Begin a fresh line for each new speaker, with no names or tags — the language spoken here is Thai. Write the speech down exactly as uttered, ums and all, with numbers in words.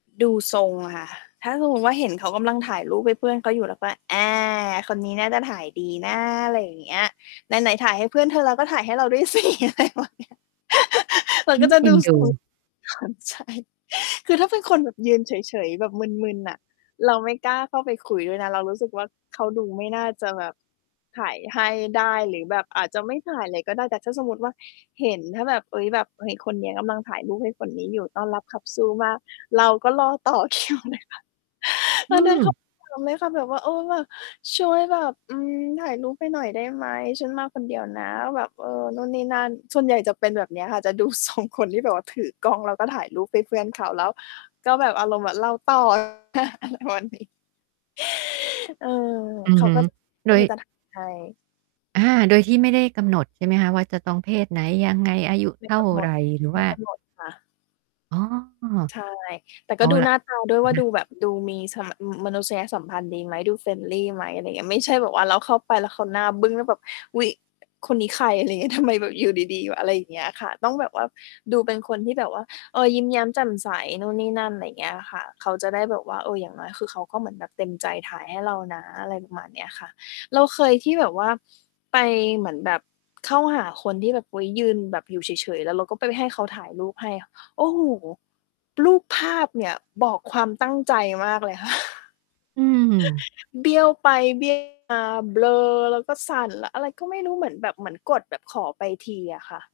ดูทรงอะค่ะ ถ้าฮุงฮุง ว่า เห็นเขากำลังถ่ายรูปให้เพื่อนเขาอยู่ แล้วก็ แอ้ คนนี้น่าจะถ่ายดีนะ อะไรอย่างเงี้ย ไหน ๆ ถ่ายให้เพื่อนเธอแล้ว ก็ถ่ายให้เราด้วย สิ อะไรประมาณเนี้ย เหมือ
อ
น
ื
กับ
อ
จะ
เอ
ด
็
ู
นด
ส
ู
ู่ ความใช่ คือถ้าเป็นคนแบบยืนเฉย ๆ แบบมึน ๆ น่ะ เราไม่กล้าเข้าไปคุยด้วยนะ เรารู้สึกว่า เขาดูไม่น่าจะแบบถ่ายให้ได้ หรือแบบอาจจะไม่ถ่ายเลยก็ได้ แต่ถ้าสมมุติว่าเห็น ถ้าแบบ เฮ้ย แบบ เฮ้ย คนเนี้ยกำลังถ่ายรูปให้คนนี้อยู่ ต้อนรับขับสู้มาก เราก็รอต่อ คิวเลยค่ะ
อ
ต
ื
อนนั้น เข
ม
าเอือม ไหมคะ? แบบว่า "เออ แบบช่วยแบบ อืม ถ่ายรูปให้หน่อยได้ไหม? ฉันมาคนเดียวนะ" แบบ เออ นู่นนี่นั่น ส่วนใหญ่จะเป็นแบบเนี้ยค่ะ จะดู ทรง คนที่แบบว่าถือกล้อง แล้วก็ถ่ายรูปให้เพื่อนเขา แล้วก็แบบอารมณ์เหมือนเรา ต่อ ประมาณนี้ เออ
อื
เ
อ
ขา
ฮึ
ก็ แบบ
โ
เ
ด
ออ
ย
จะถ่ายให้
อา โดยที่ไม่ได้กำหนด ใช่ไหมคะ ว่า จะต้องเพศไหน ยังไง อายุ
ไม
เ
่
ท่
ก
า
ำหน
ไร?
ด
หรือ
ไ
ว
ม่
่า
กำหนดค่ะ
อ๋อ
ใช่ แต่
เ
ก
อ
็
า
ดู
ล่
ห
ะ
น้า ตา ด้วย
อ
ว
ะ
่า
ฮ
ด
ะ
ูแบบดูมีสัมมะ อือ มนุษยสัมพันธ์ดีไหม? ดู friendly ไหม? อะไรเงี้ย ไม่ใช่แบบว่าเราเข้าไปแล้วเขาหน้าบึ้ง แล้วแบบ "อุ๊ย คนนี้ใคร?" อะไรเงี้ย ทำไม แบบอยู่ดี ๆ แบบ อะไรอย่างเงี้ยค่ะ ต้องแบบว่าดูเป็นคนที่แบบว่า เอ่อ ยิ้มแย้มแจ่มใส นู่นนี่นั่น อะไรอย่างเงี้ยอะค่ะ เขาจะได้แบบว่า เออ อย่างน้อยคือเขาก็เหมือนแบบเต็มใจถ่ายให้เรานะ อะไรประมาณเนี้ยค่ะ เราเคยที่แบบว่าไปเหมือนแบบเข้าหาคนที่แบบ อุ๊ย ยืนแบบอยู่เฉย ๆ แล้วเราก็ไปให้เขาถ่ายรูปให้ โอ้โฮ รูปภาพเนี่ยบอกความตั้งใจมากเลย
อืม
เบี้ยวไป เบี้ยว มา เบลอแล้วก็สั่น แล้วอะไรก็ไม่รู้ เหมือนแบบเหมือนกดแบบขอไปทีอะค่ะ